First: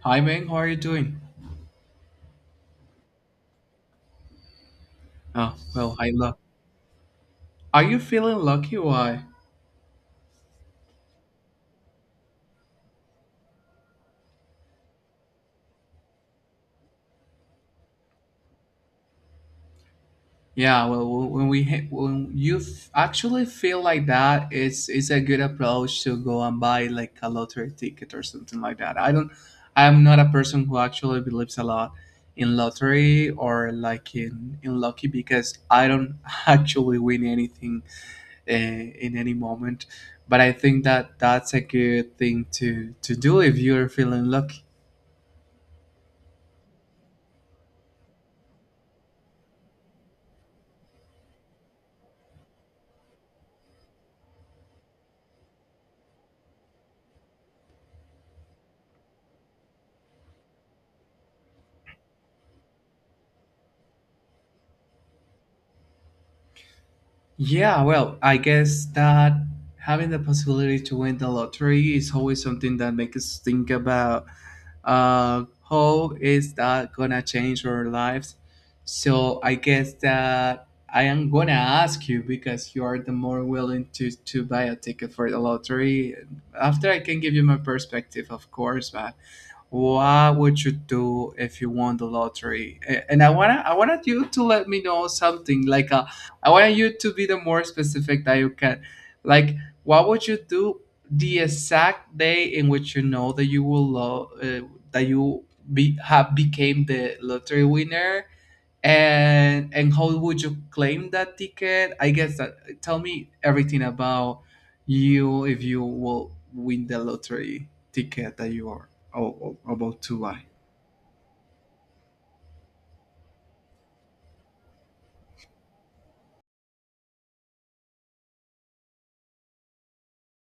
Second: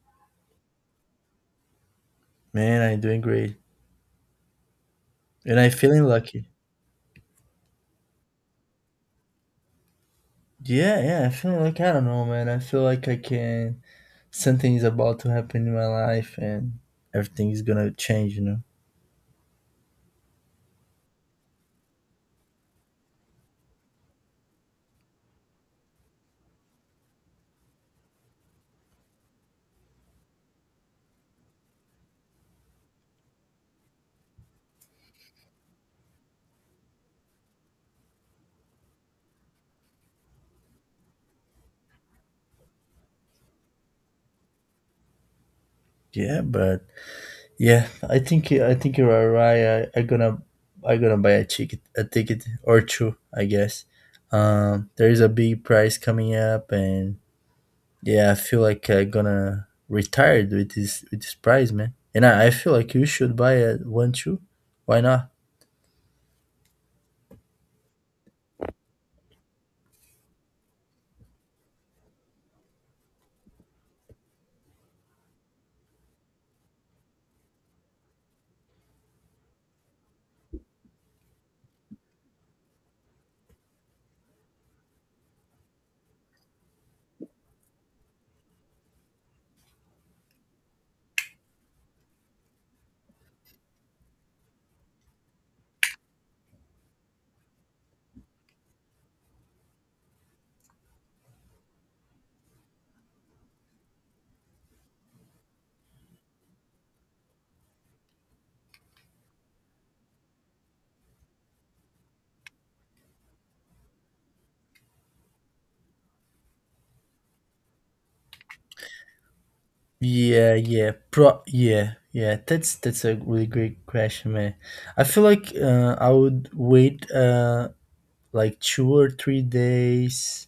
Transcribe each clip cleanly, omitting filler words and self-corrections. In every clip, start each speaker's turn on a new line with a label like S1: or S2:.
S1: Hi, Ming. How are you doing?
S2: Man, I'm doing great.
S1: Oh,
S2: And I'm
S1: well,
S2: feeling
S1: I luck.
S2: lucky.
S1: Are you feeling lucky? Why?
S2: Yeah, yeah, I feel like I don't know, man. I feel like I can something is about to happen in my life and everything is gonna change, you know.
S1: Yeah, well, w- when we ha- when you f- actually feel like that, it's a good approach to go and buy like a lottery ticket or something like that. I don't. I'm not a person who actually believes a lot in lottery or like in lucky because I don't actually win anything in any moment. But I think that that's a good thing to do if you're feeling lucky.
S2: Yeah, but yeah, I think I think you are right. I gonna I gonna buy a ticket or two, I guess. There is a big prize coming up, and yeah, I feel like I gonna retire with this prize, man. And I feel like you should buy a one too. Why not?
S1: Yeah, well, I guess that having the possibility to win the lottery is always something that makes us think about how is that gonna change our lives. So I guess that I am gonna ask you because you are the more willing to buy a ticket for the lottery. After I can give you my perspective, of course, but what would you do if you won the lottery and I want to I wanted you to let me know something like I wanted you to be the more specific that you can, like, what would you do the exact day in which you know that that you be have became the lottery winner, and how would you claim that ticket? I guess that tell me everything about you if you will win the lottery ticket that you are. Oh, oh, about two, why?
S2: Yeah. That's a really great question, man. I feel like I would wait like 2 or 3 days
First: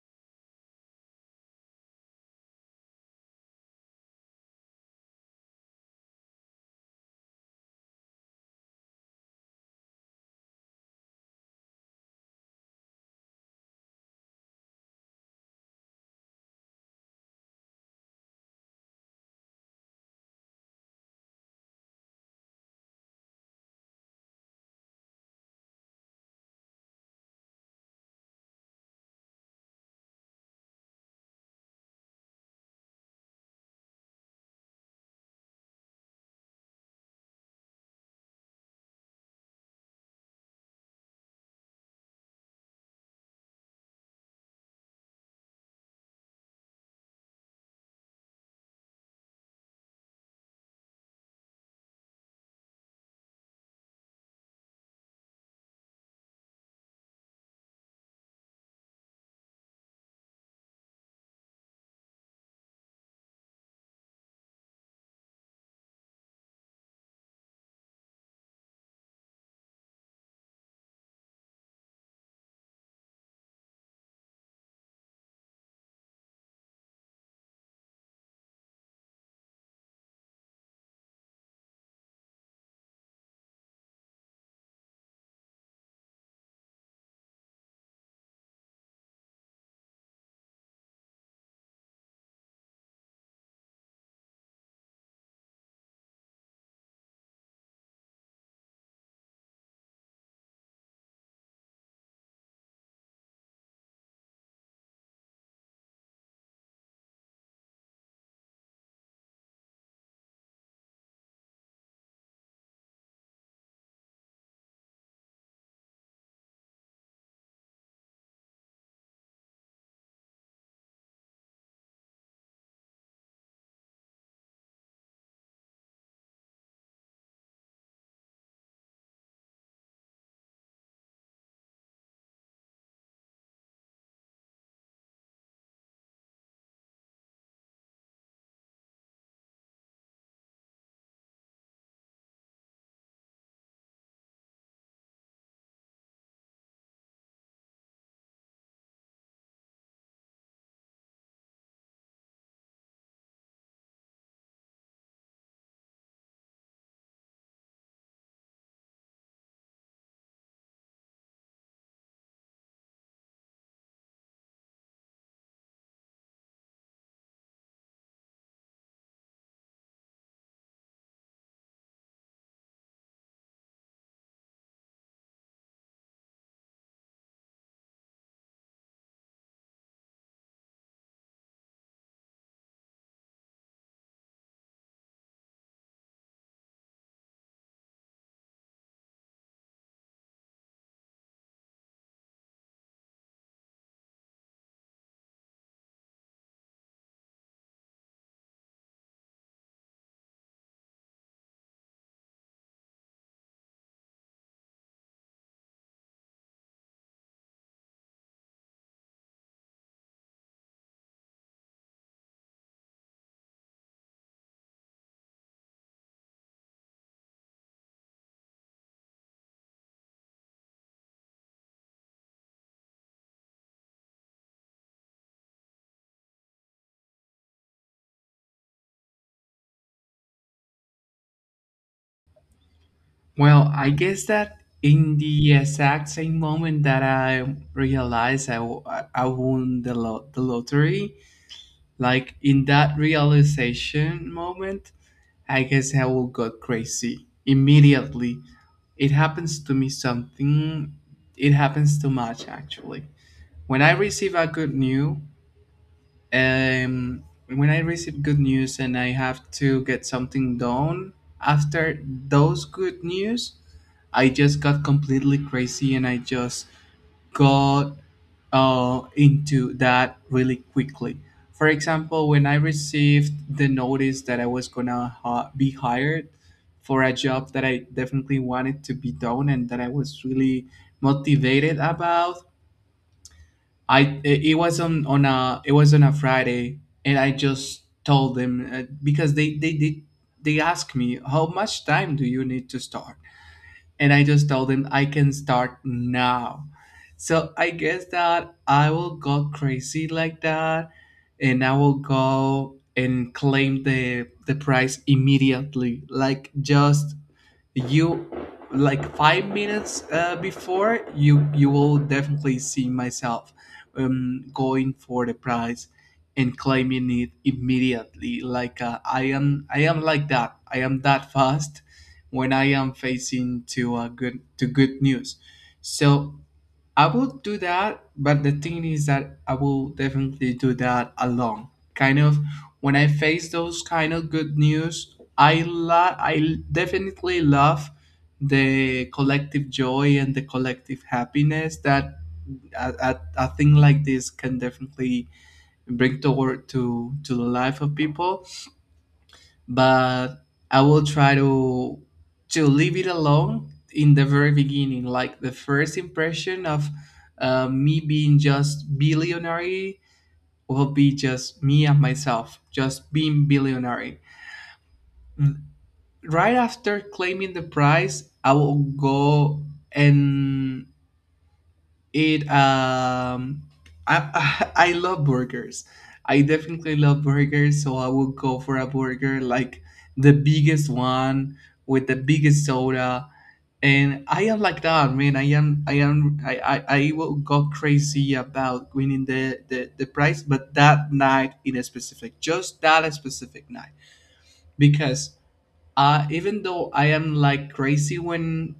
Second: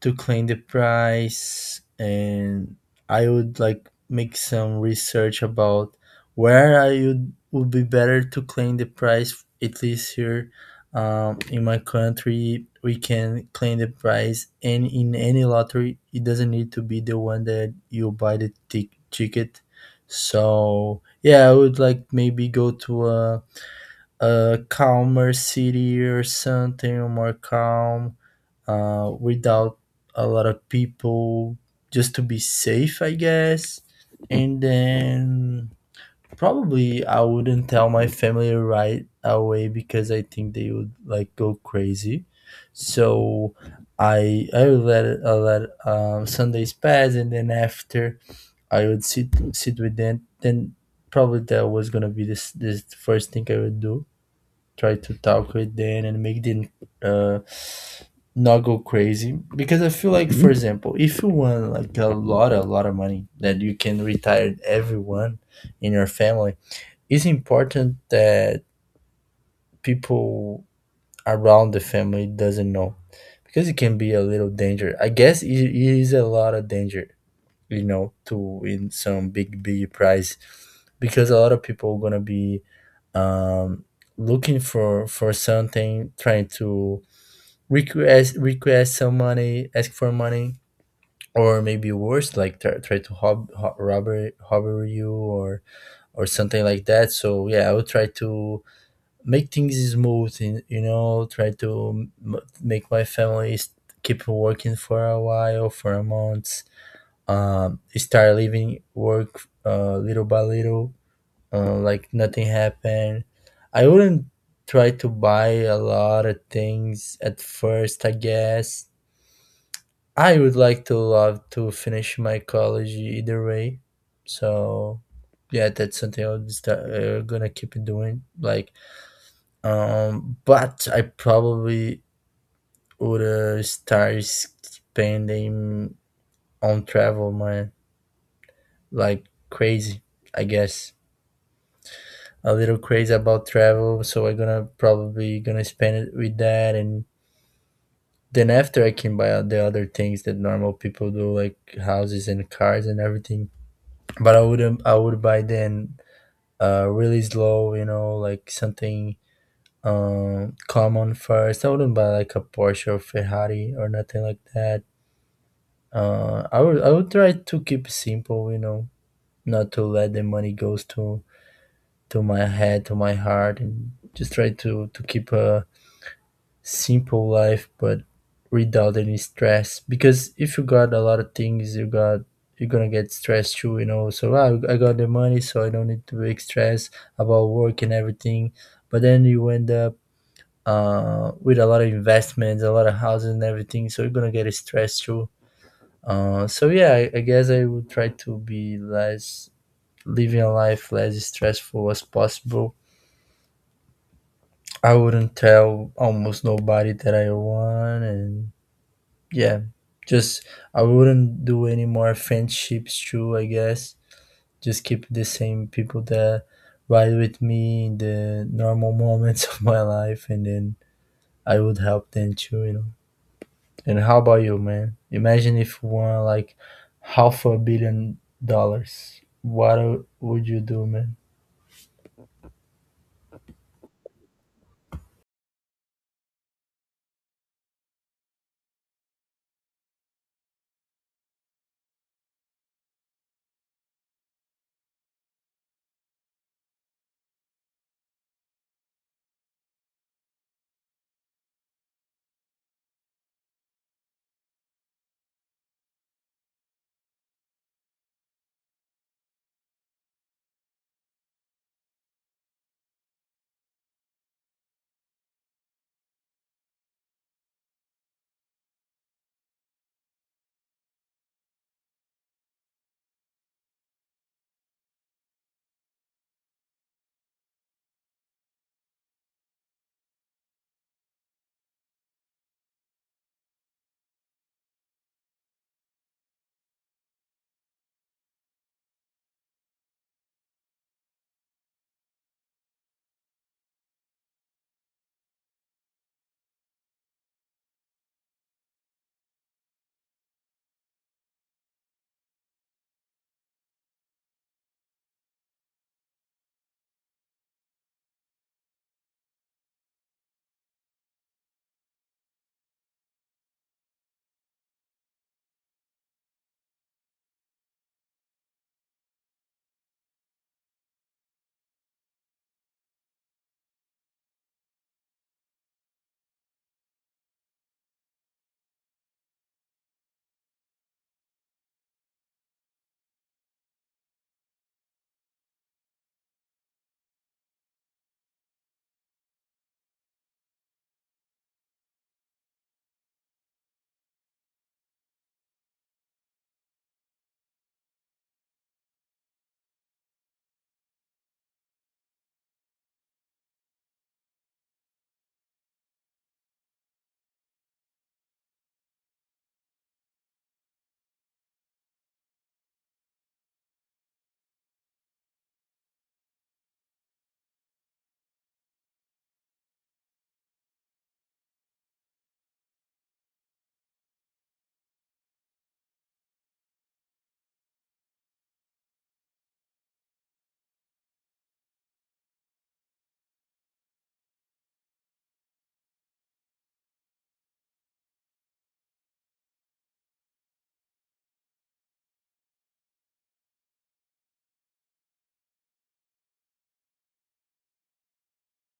S2: to claim the prize, and I would like make some research about where I would be better to claim the prize, at least here. In my country we can claim the prize and in any lottery, it doesn't need to be the one that you buy the ticket. So yeah, I would like maybe go to a calmer city or something, or more calm, without a lot of people, just to be safe, I guess. And then probably I wouldn't tell my family right away, because I think they would like go crazy. So I would let it, I let Sundays pass, and then after I would sit with them. Then probably that was gonna be this first thing I would do, try to talk with them and make them uh, not go crazy, because I feel like for Mhm. example, if you want like a lot of money that you can retire everyone in your family, it's important that people around the family doesn't know, because it can be a little danger, I guess, it is a lot of danger, you know, to win some big big prize, because a lot of people gonna be um, looking for something, trying to request some money, ask for money, or maybe worse, like try to hob, ho robber you or something like that. So yeah, I would try to make things smooth, and you know, try to make my family keep working for a while, for a month. Start leaving work little by little, like nothing happened. I wouldn't try to buy a lot of things at first, I guess. I would like to love to finish my college either way. So yeah, that's something gonna keep doing, like but I probably would start spending on travel, man, like crazy, I guess. A little crazy about travel, so I'm gonna probably gonna spend it with that, and then after I can buy the other things that normal people do, like houses and cars and everything. But I wouldn't. I would buy then really slow, you know, like something common first. I wouldn't buy like a Porsche or Ferrari or nothing like that. I would try to keep it simple, you know, not to let the money goes to my head, to my heart, and just try to keep a simple life, but without any stress, because if you got a lot of things you got, you're gonna get stressed too, you know. So wow, I got the money, so I don't need to be stressed about work and everything, but then you end up with a lot of investments, a lot of houses and everything, so you're gonna get stressed too. So yeah, I guess I would try to be less living a life less stressful as possible. I wouldn't tell almost nobody that I won, and yeah, just I wouldn't do any more friendships too, I guess. Just keep the same people that ride with me in the normal moments of my life, and then I would help them too, you know. And how about you, man? Imagine if you won like half a billion dollars. What would you do, man?
S1: Well, I guess that in the exact same moment that I realized I, w- I won the, the lottery, like in that realization moment, I guess I will go crazy immediately. It happens to me something, it happens too much actually. When I receive a good news, when I receive good news and I have to get something done after those good news, I just got completely crazy and I just got into that really quickly. For example, when I received the notice that I was gonna be hired for a job that I definitely wanted to be done and that I was really motivated about, I it was on a it was on a Friday, and I just told them because they they asked me how much time do you need to start, and I just told them I can start now. So I guess that I will go crazy like that, and I will go and claim the prize immediately, like just you like 5 minutes before you will definitely see myself going for the prize and claiming it immediately, like I am like that. I am that fast when I am facing to a good news. So I will do that, but the thing is that I will definitely do that alone. Kind of when I face those kind of good news, I definitely love the collective joy and the collective happiness that a thing like this can definitely bring toward to the life of people, but I will try to leave it alone in the very beginning, like the first impression of me being just billionaire will be just me and myself, just being billionaire. Mm. Right after claiming the prize, I will go and it I I love burgers. I definitely love burgers, so I would go for a burger like the biggest one with the biggest soda. And I am like that, man. I am, I am, I will go crazy about winning the prize, but that night in a specific, just that specific night, because even though I am like crazy when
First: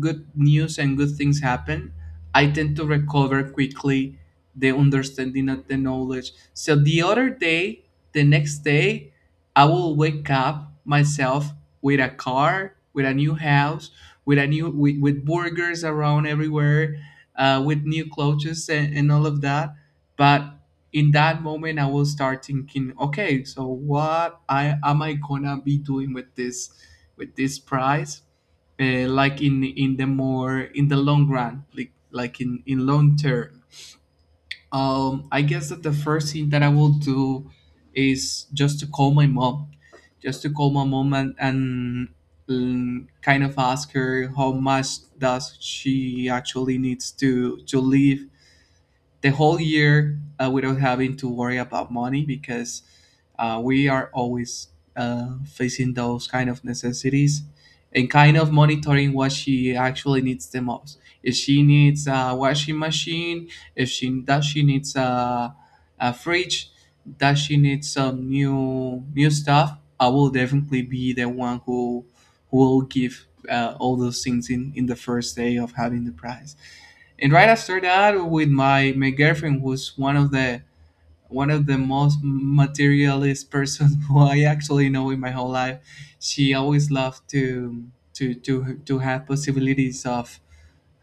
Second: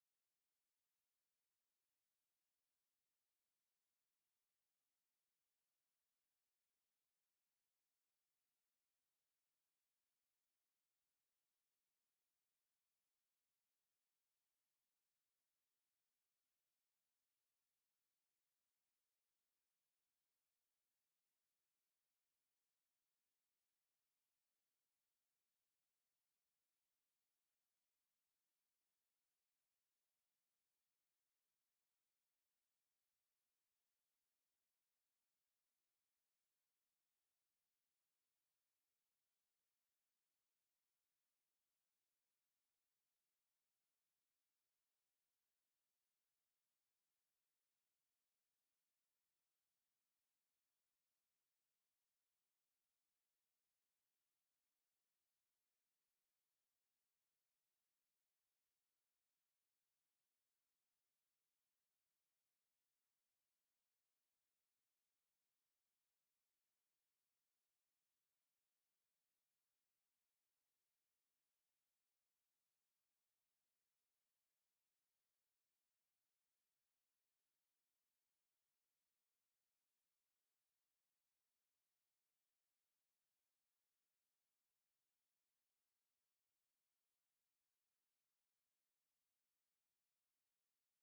S1: good news and good things happen, I tend to recover quickly the understanding of the knowledge. So the other day, the next day, I will wake up myself with a car, with a new house, with a with burgers around everywhere, with new clothes, and all of that. But in that moment I will start thinking, okay, so what I gonna be doing with this, with this prize, like in the long run, like in long term. I guess that the first thing that I will do is just to call my mom, just to call my mom, and kind of ask her how much does she actually needs to live the whole year without having to worry about money, because we are always facing those kind of necessities and kind of monitoring what she actually needs the most. If she needs a washing machine, if she needs a fridge, does she needs some new stuff, I will definitely be the one who will give all those things in the first day of having the prize. And right after that, with my girlfriend, who's one of the most materialist person who I actually know in my whole life, she always loved to to have possibilities of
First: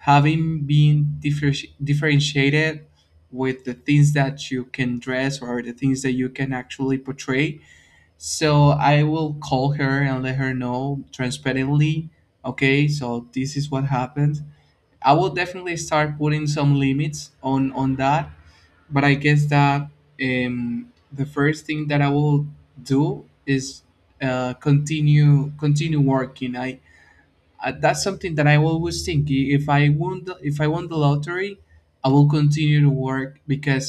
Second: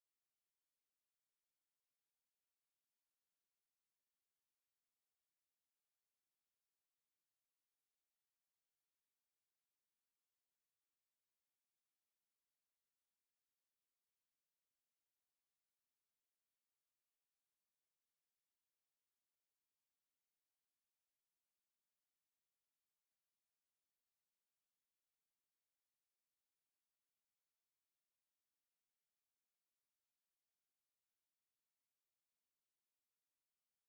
S1: having been differentiated with the things that you can dress or the things that you can actually portray. So I will call her and let her know transparently. Okay, so this is what happened. I will definitely start putting some limits on that, but I guess that the first thing that I will do is continue working. I that's something that I always think. If I won the, if I won the lottery, I will continue to work because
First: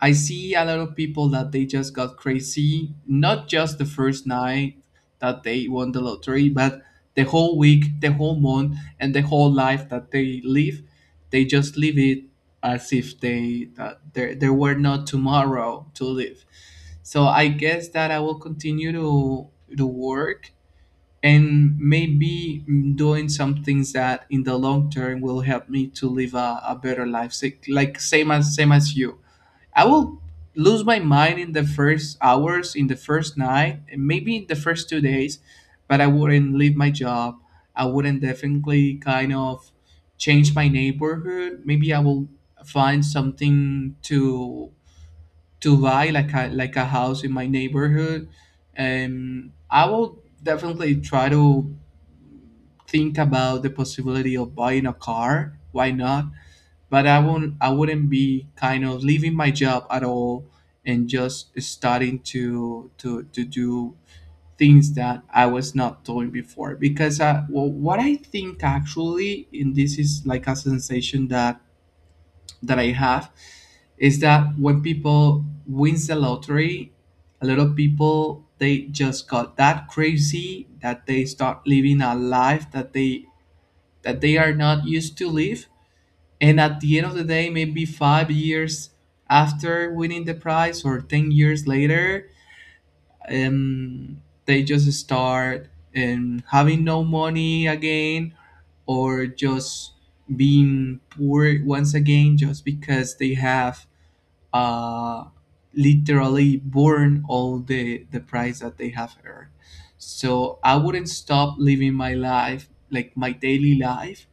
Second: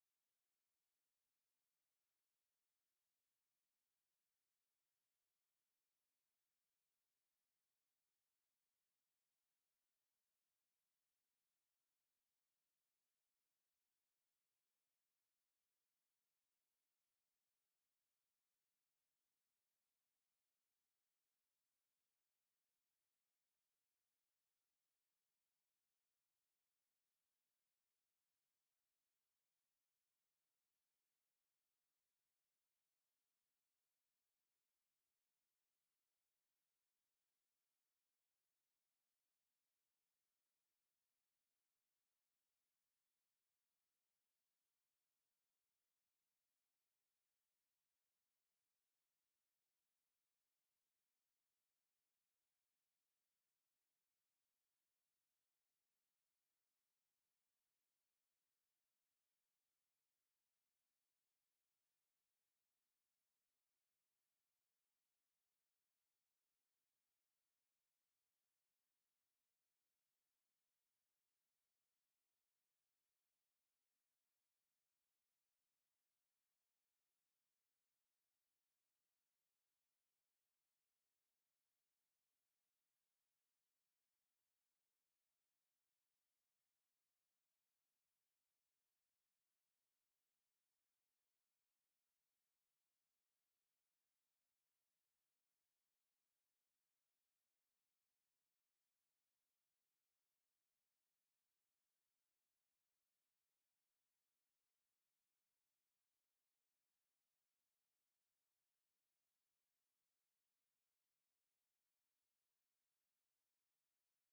S1: I see a lot of people that they just got crazy, not just the first night that they won the lottery, but the whole week, the whole month, and the whole life that they live. They just live it as if they that there were not tomorrow to live. So I guess that I will continue to work, and maybe doing some things that in the long term will help me to live a better life. Like same as you, I will lose my mind in the first hours, in the first night, and maybe in the first 2 days, but I wouldn't leave my job. I wouldn't definitely kind of change my neighborhood. Maybe I will find something to buy like a house in my neighborhood. I will definitely try to think about the possibility of buying a car, why not? But I wouldn't be kind of leaving my job at all and just starting to do things that I was not doing before, because I, well, what I think actually, and this is like a sensation that I have, is that when people wins the lottery, a lot of people they just got that crazy that they start living a life that they are not used to live. And at the end of the day, maybe 5 years after winning the prize or 10 years later, they just start having no money again, or just being poor once again just because they have uh, literally burn all the price that they have earned. So I wouldn't stop living my life, like my daily life,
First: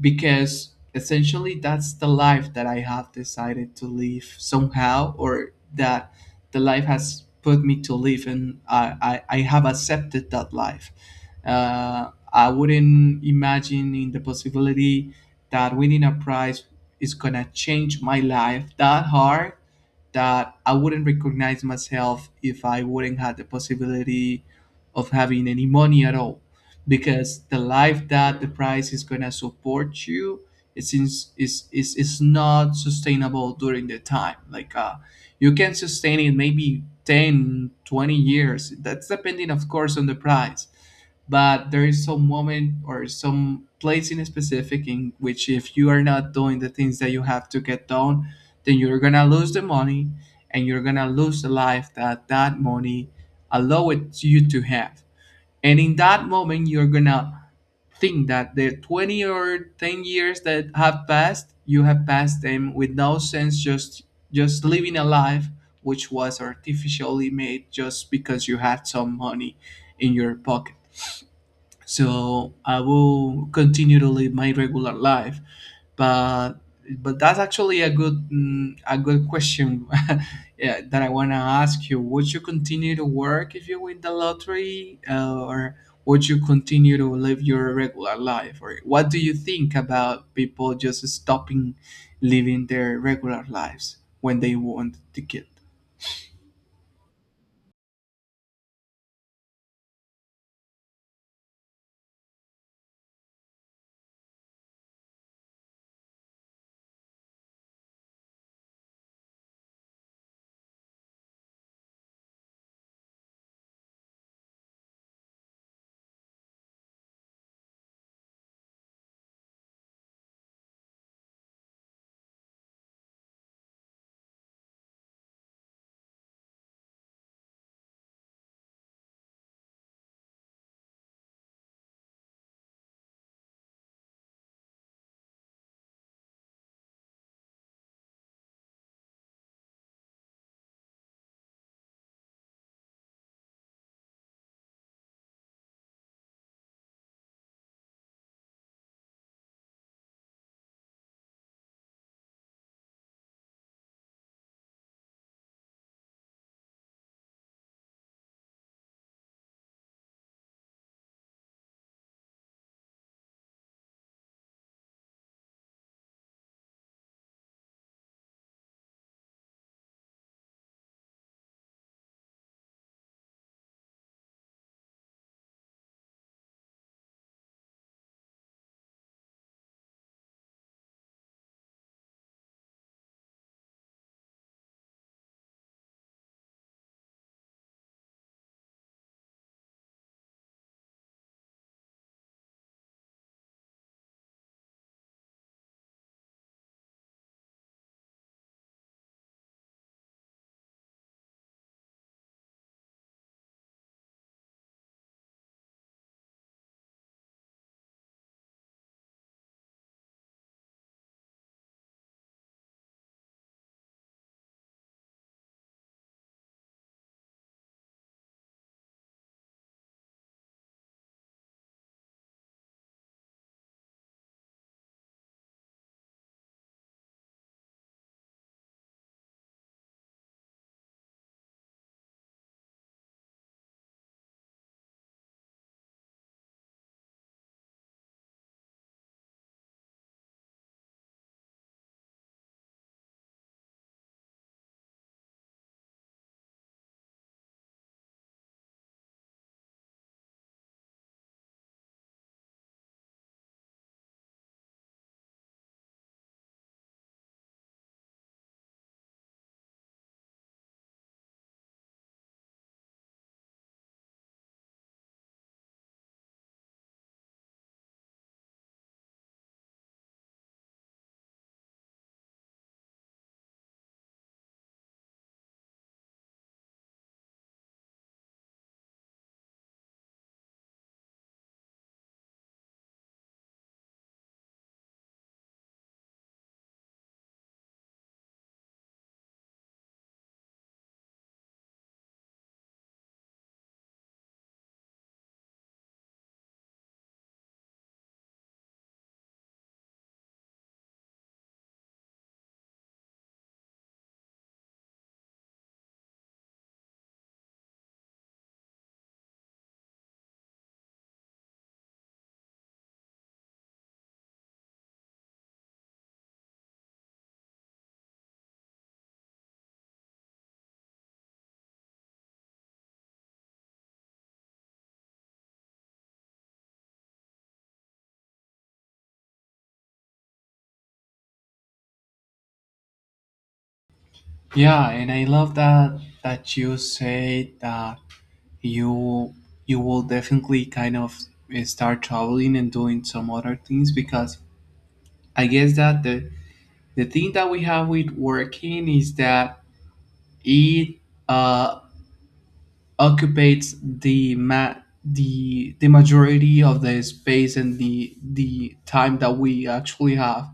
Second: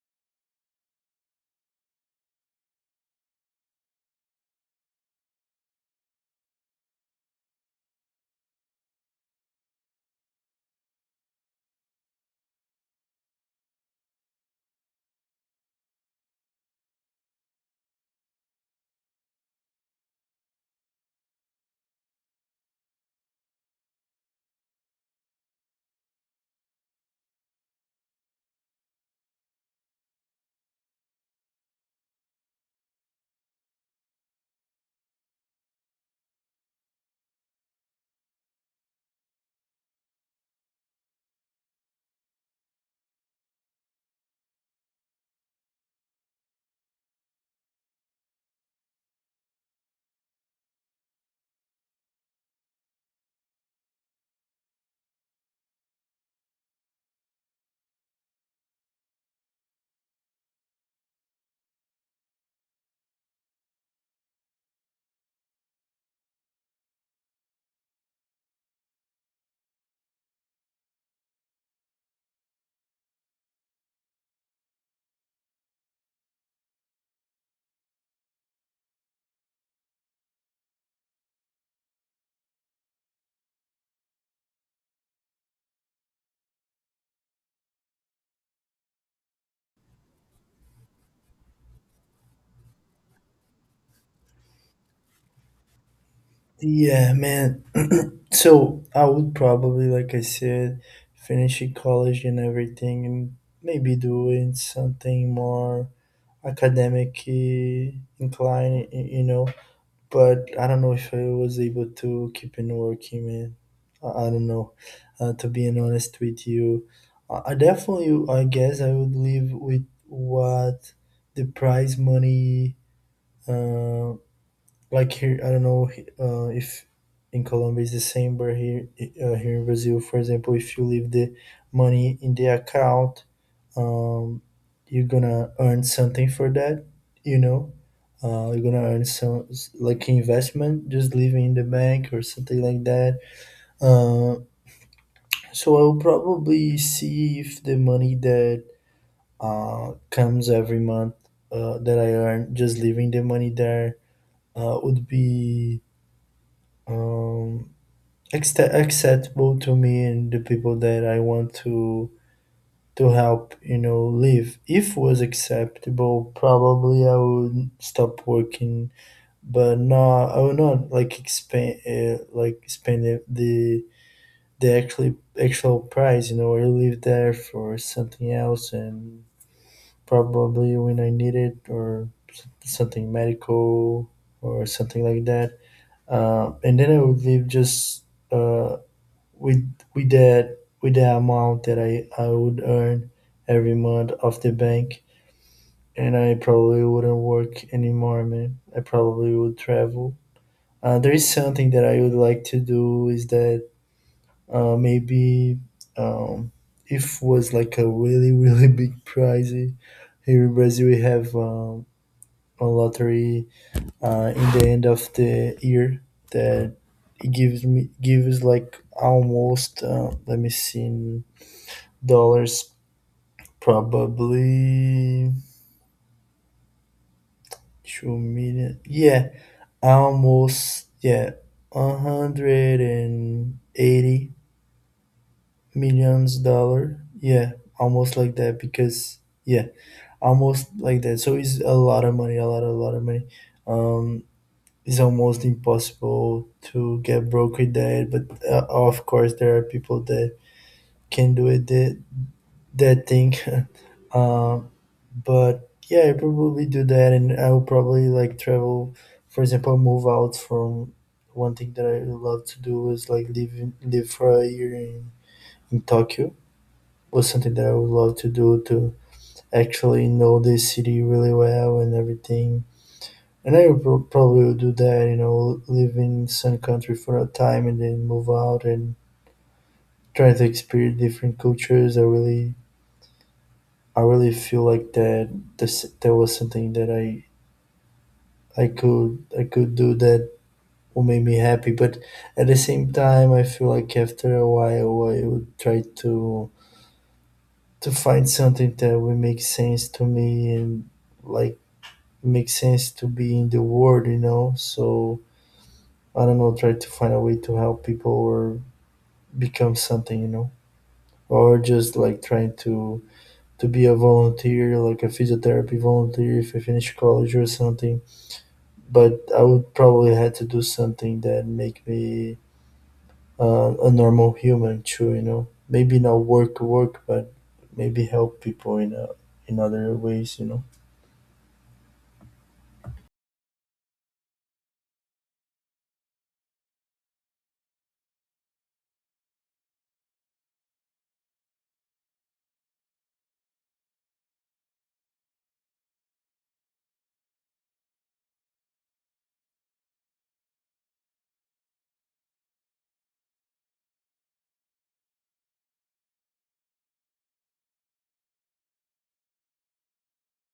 S1: because essentially that's the life that I have decided to live somehow, or that the life has put me to live, and I have accepted that life. I wouldn't imagine in the possibility that winning a prize is gonna change my life that hard that I wouldn't recognize myself if I wouldn't have the possibility of having any money at all, because the life that the price is gonna support you, it's in, is not sustainable during the time. Like, you can sustain it maybe 10, 20 years. That's depending, of course, on the price, but there is some moment or some place in specific in which, if you are not doing the things that you have to get done, then you're gonna lose the money, and you're gonna lose the life that that money allowed you to have. And in that moment, you're gonna think that the 20 or 10 years that have passed, you have passed them with no sense, just living a life which was artificially made just because you had some money in your pocket. So I will continue to live my regular life, but but that's actually a good question. Yeah, that I want to ask you: would you continue to work if you win the lottery, or would you continue to live your regular life? Or what do you think about people just stopping living their regular lives when they want the ticket?
S2: Yeah, man. So I would probably, like I said, finishing college and everything, and maybe doing something more academic incline, you know. But I don't know if I was able to keep on working, man. I don't know. To be honest with you, I definitely, I guess, I would live with what the prize money. Uh, like here I don't know if in colombia it's the same, but here here in brazil, for example, if you leave the money in the account, um, you're gonna earn something for that, you know, you're gonna earn some like investment just leaving in the bank or something like that. uh, so I'll probably see if the money that comes every month, that I earn just leaving the money there, would be um, acceptable to me and the people that I want to help, you know, live. If was acceptable, probably I would stop working. But no, I would not like expand like the actual price. You know, I live there for something else, and probably when I need it or something medical or something like that. And then I would leave just. Uh, with that with the amount that I would earn every month off the bank. And I probably wouldn't work anymore, man. I probably would travel. There is something that I would like to do, is that maybe um, if was like a really really big prize, here in Brazil we have a lottery in the end of the year, that it gives me gives like almost let me see dollars, probably 2 million, yeah, almost, yeah, 180 millions dollar, yeah, almost like that, because yeah, almost like that. So it's a lot of money, a lot of money. um it's almost impossible to get broke with that, but of course there are people that can do it, that, that thing. um But yeah, I probably do that, and I will probably like travel. For example, move out from one thing that I would love to do, is like live in, live for a year in Tokyo. Was something that I would love to do to actually know the city really well and everything. And I would probably would do that, you know, live in some country for a time and then move out, and try to experience different cultures. I really feel like that. That was something that I could do that will make me happy. But at the same time, I feel like after a while, I would try to find something that will make sense to me, and like make sense to be in the world, you know. So I don't know, try to find a way to help people, or become something, you know, or just like trying to be a volunteer, like a physiotherapy volunteer if I finish college or something. But I would probably have to do something that make me a normal human too, you know. Maybe not work work, but maybe help people in other ways, you know.
S1: Yeah, and I love that you say that you you will definitely kind of, start traveling and doing some other things, because I guess that the thing that we have with working is that it uh occupates the majority of the space and the time that we actually have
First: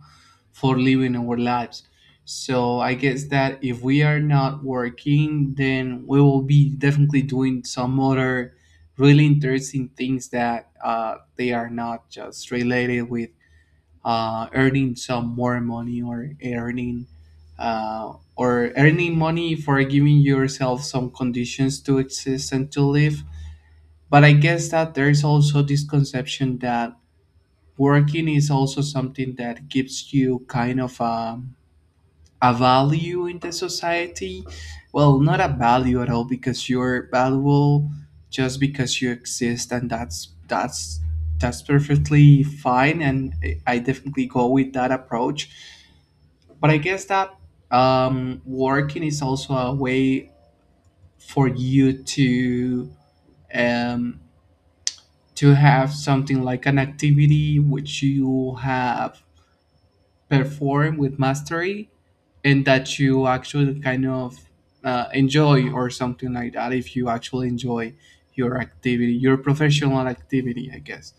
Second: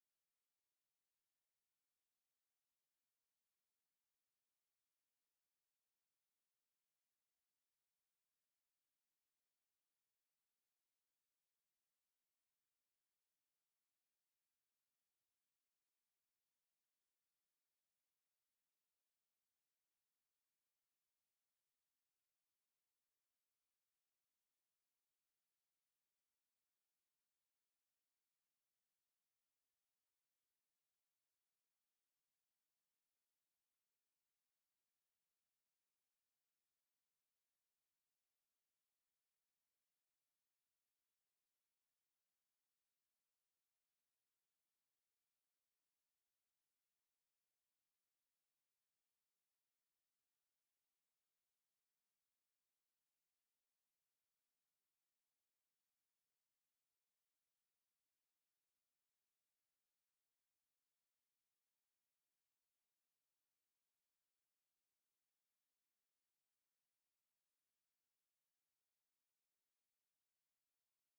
S1: for living our lives. So I guess that if we are not working, then we will be definitely doing some other really interesting things that they are not just related with earning some more money, or earning, or earning money for giving yourself some conditions to exist and to live. But I guess that there is also this conception that working is also something that gives you kind of a value in the society. Well, not a value at all, because you're valuable just because you exist, and that's that's perfectly fine, and I definitely go with that approach. But I guess that, working is also a way for you to, um, to have something like an activity which you have perform with mastery and that you actually kind of, enjoy, or something like that. If you actually enjoy your activity, your professional activity, i guess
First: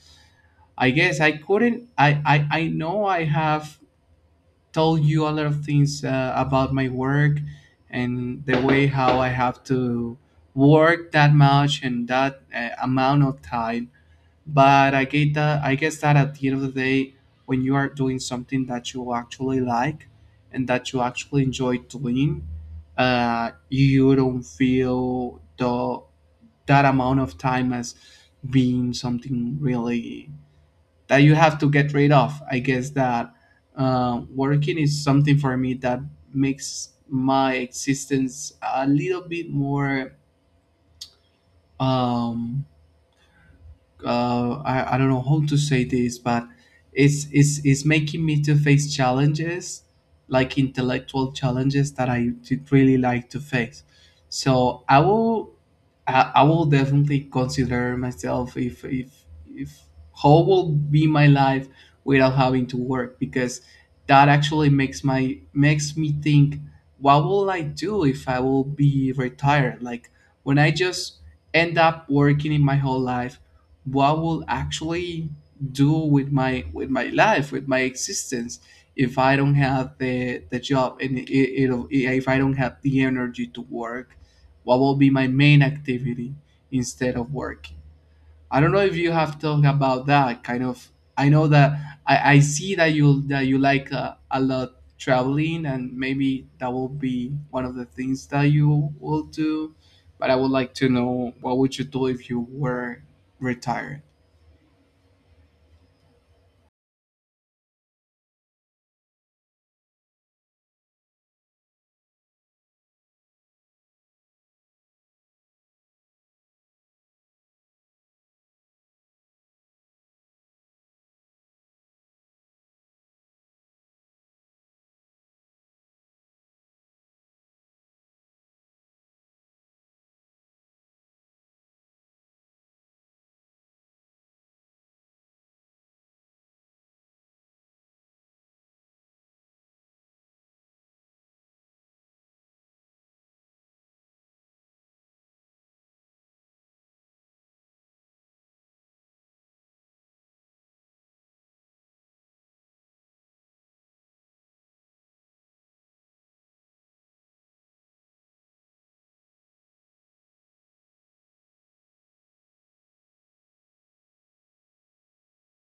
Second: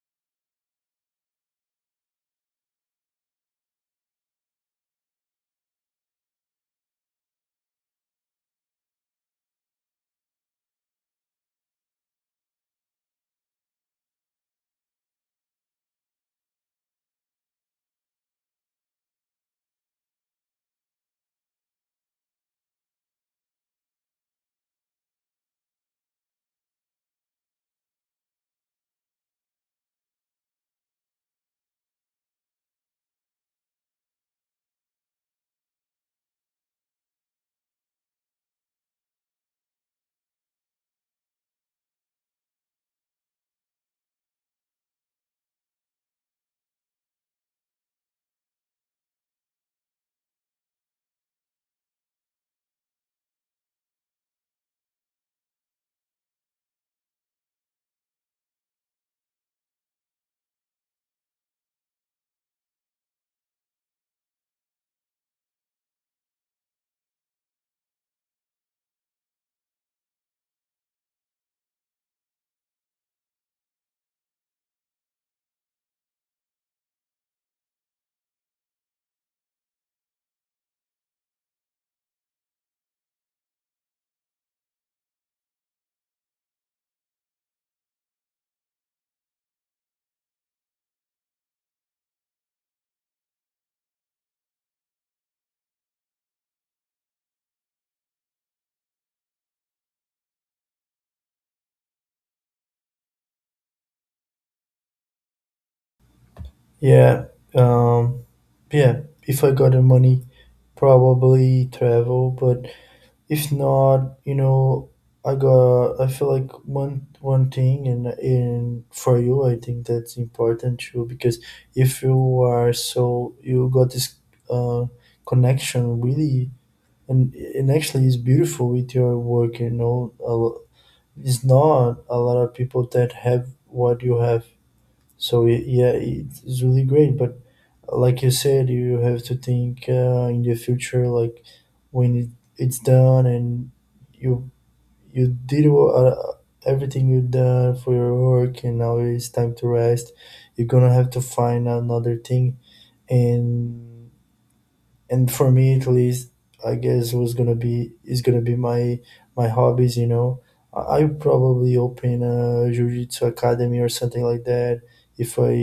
S1: i guess I couldn't I know I have told you a lot of things about my work and the way how I have to work that much and that, amount of time. But I get that, I guess that at the end of the day, when you are doing something that you actually like and that you actually enjoy doing, you don't feel the, that amount of time as being something really that you have to get rid of. I guess that, working is something for me that makes my existence a little bit more, um, I don't know how to say this, but it's making me to face challenges, like intellectual challenges that I did really like to face. So I will, I will definitely consider myself, if how will be my life without having to work, because that actually makes me think: what will I do if I will be retired? Like, when I just end up working in my whole life, what will actually do with my life, with my existence? If I don't have the job, and it, it'll if I don't have the energy to work, what will be my main activity instead of working? I don't know if you have talked about that kind of. I know that I see that you like, a lot, traveling, and maybe that will be one of the things that you will do. But I would like to know, what would you do if you were retired?
S2: Yeah, um, yeah. If I got the money, probably travel. But if not, you know, I got. I feel like one thing, and for you, I think that's important too. Because if you are so, you got this uh, connection really, and actually it's beautiful with your work, you know, a it's not a lot of people that have what you have, so yeah, it's really great. But like you said, you have to think in the future, like when it's done and you you did everything you done for your work, and now it's time to rest, you're gonna have to find another thing. and and for me at least, I guess was gonna be is gonna be my hobbies, you know. I'll probably open a jiu-jitsu academy or something like that, if I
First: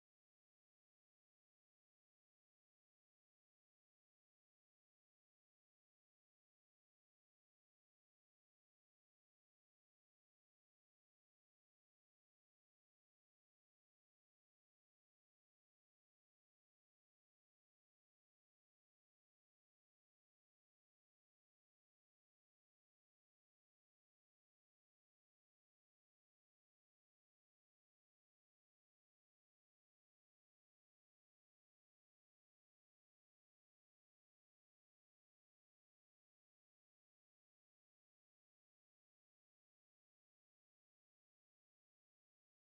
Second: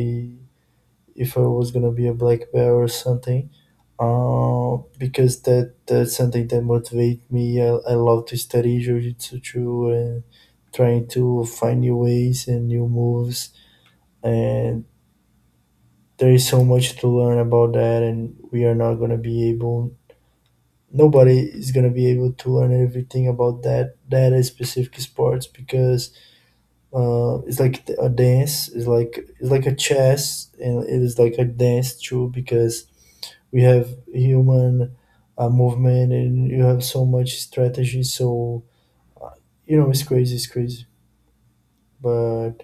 S2: was gonna be a black belt or something. Because that that's something that motivates me. I love to study jiu-jitsu too, and trying to find new ways and new moves. And there is so much to learn about that, and we are not going to be able, nobody is going to be able to learn everything about that, that is specific sports. Because it's like a dance, it's like a chess, and it is like a dance too, because we have human movement, and you have so much strategy. So uh, you know, it's crazy, it's crazy. But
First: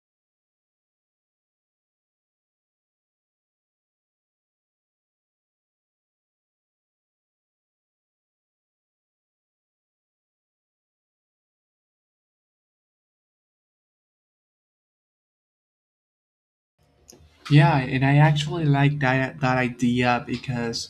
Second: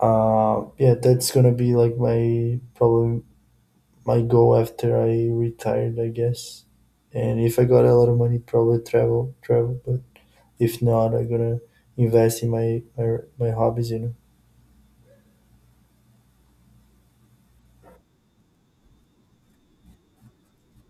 S2: yeah, that's gonna be like my probably my goal after I retired, I guess. And if I got a lot of money, probably travel. But if not, I'm gonna invest in my my hobbies, you know.
S1: Yeah, and I actually like that idea, because,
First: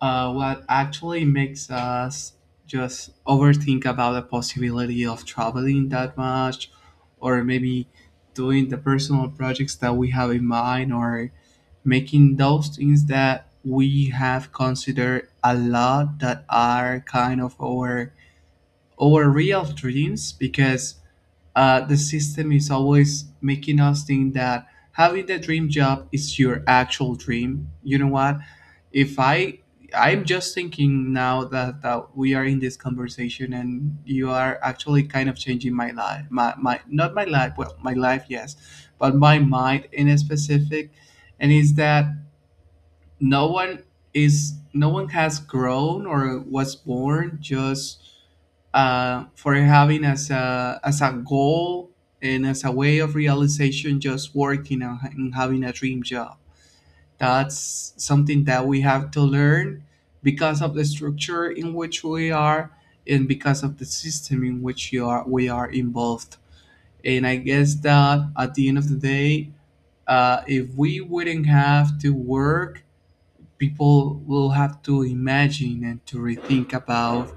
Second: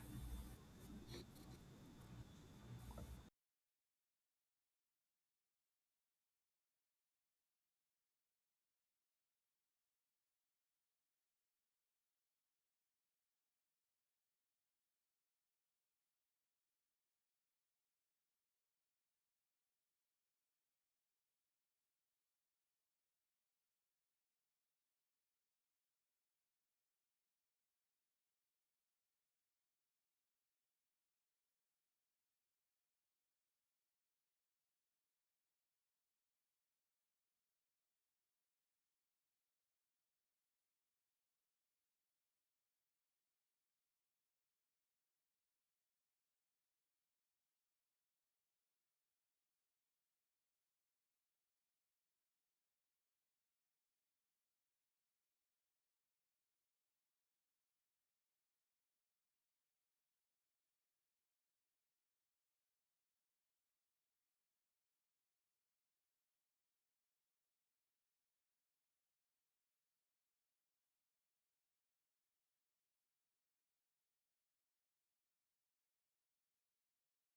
S1: what actually makes us just overthink about the possibility of traveling that much, or maybe doing the personal projects that we have in mind, or making those things that we have considered a lot that are kind of our real dreams? Because, the system is always making us think that having the dream job is your actual dream. You know what? If I, I'm just thinking now that we are in this conversation and you are actually kind of changing my life, my not my life, well, my life yes, but my mind, in a specific. And is that no one no one has grown or was born just, for having as a, as a goal and as a way of realization just working and having a dream job. That's something that we have to learn, because of the structure in which we are, and because of the system in which you are, we are involved. And I guess that at the end of the day, if we wouldn't have to work, people will have to imagine and to rethink about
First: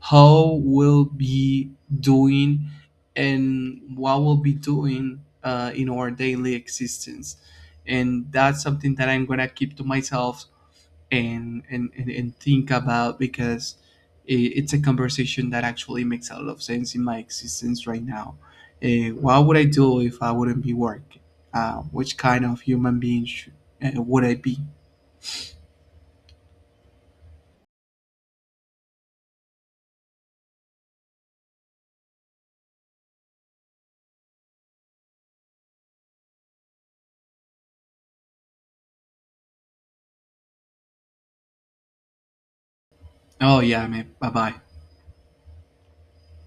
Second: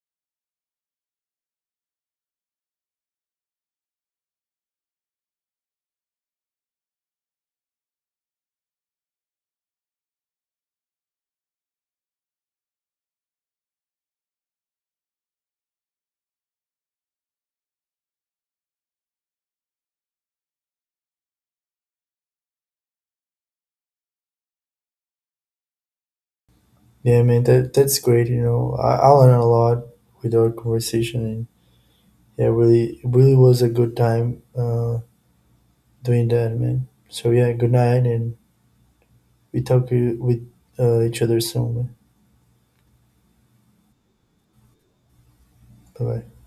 S1: how we'll be doing and what we'll be doing, in our daily existence. And that's something that I'm gonna keep to myself and, think about, because I it's a conversation that actually makes a lot of sense in my existence right now. What would I do if I wouldn't be working? Which kind of human being would I be?
S2: Yeah, man, that, that's great, you know. I learned a lot with our conversation. And yeah, really, it really was a good time doing that, man. So yeah, good night, and we talk with each other soon, man.
S1: Oh yeah, mate. Bye bye.
S2: Bye bye.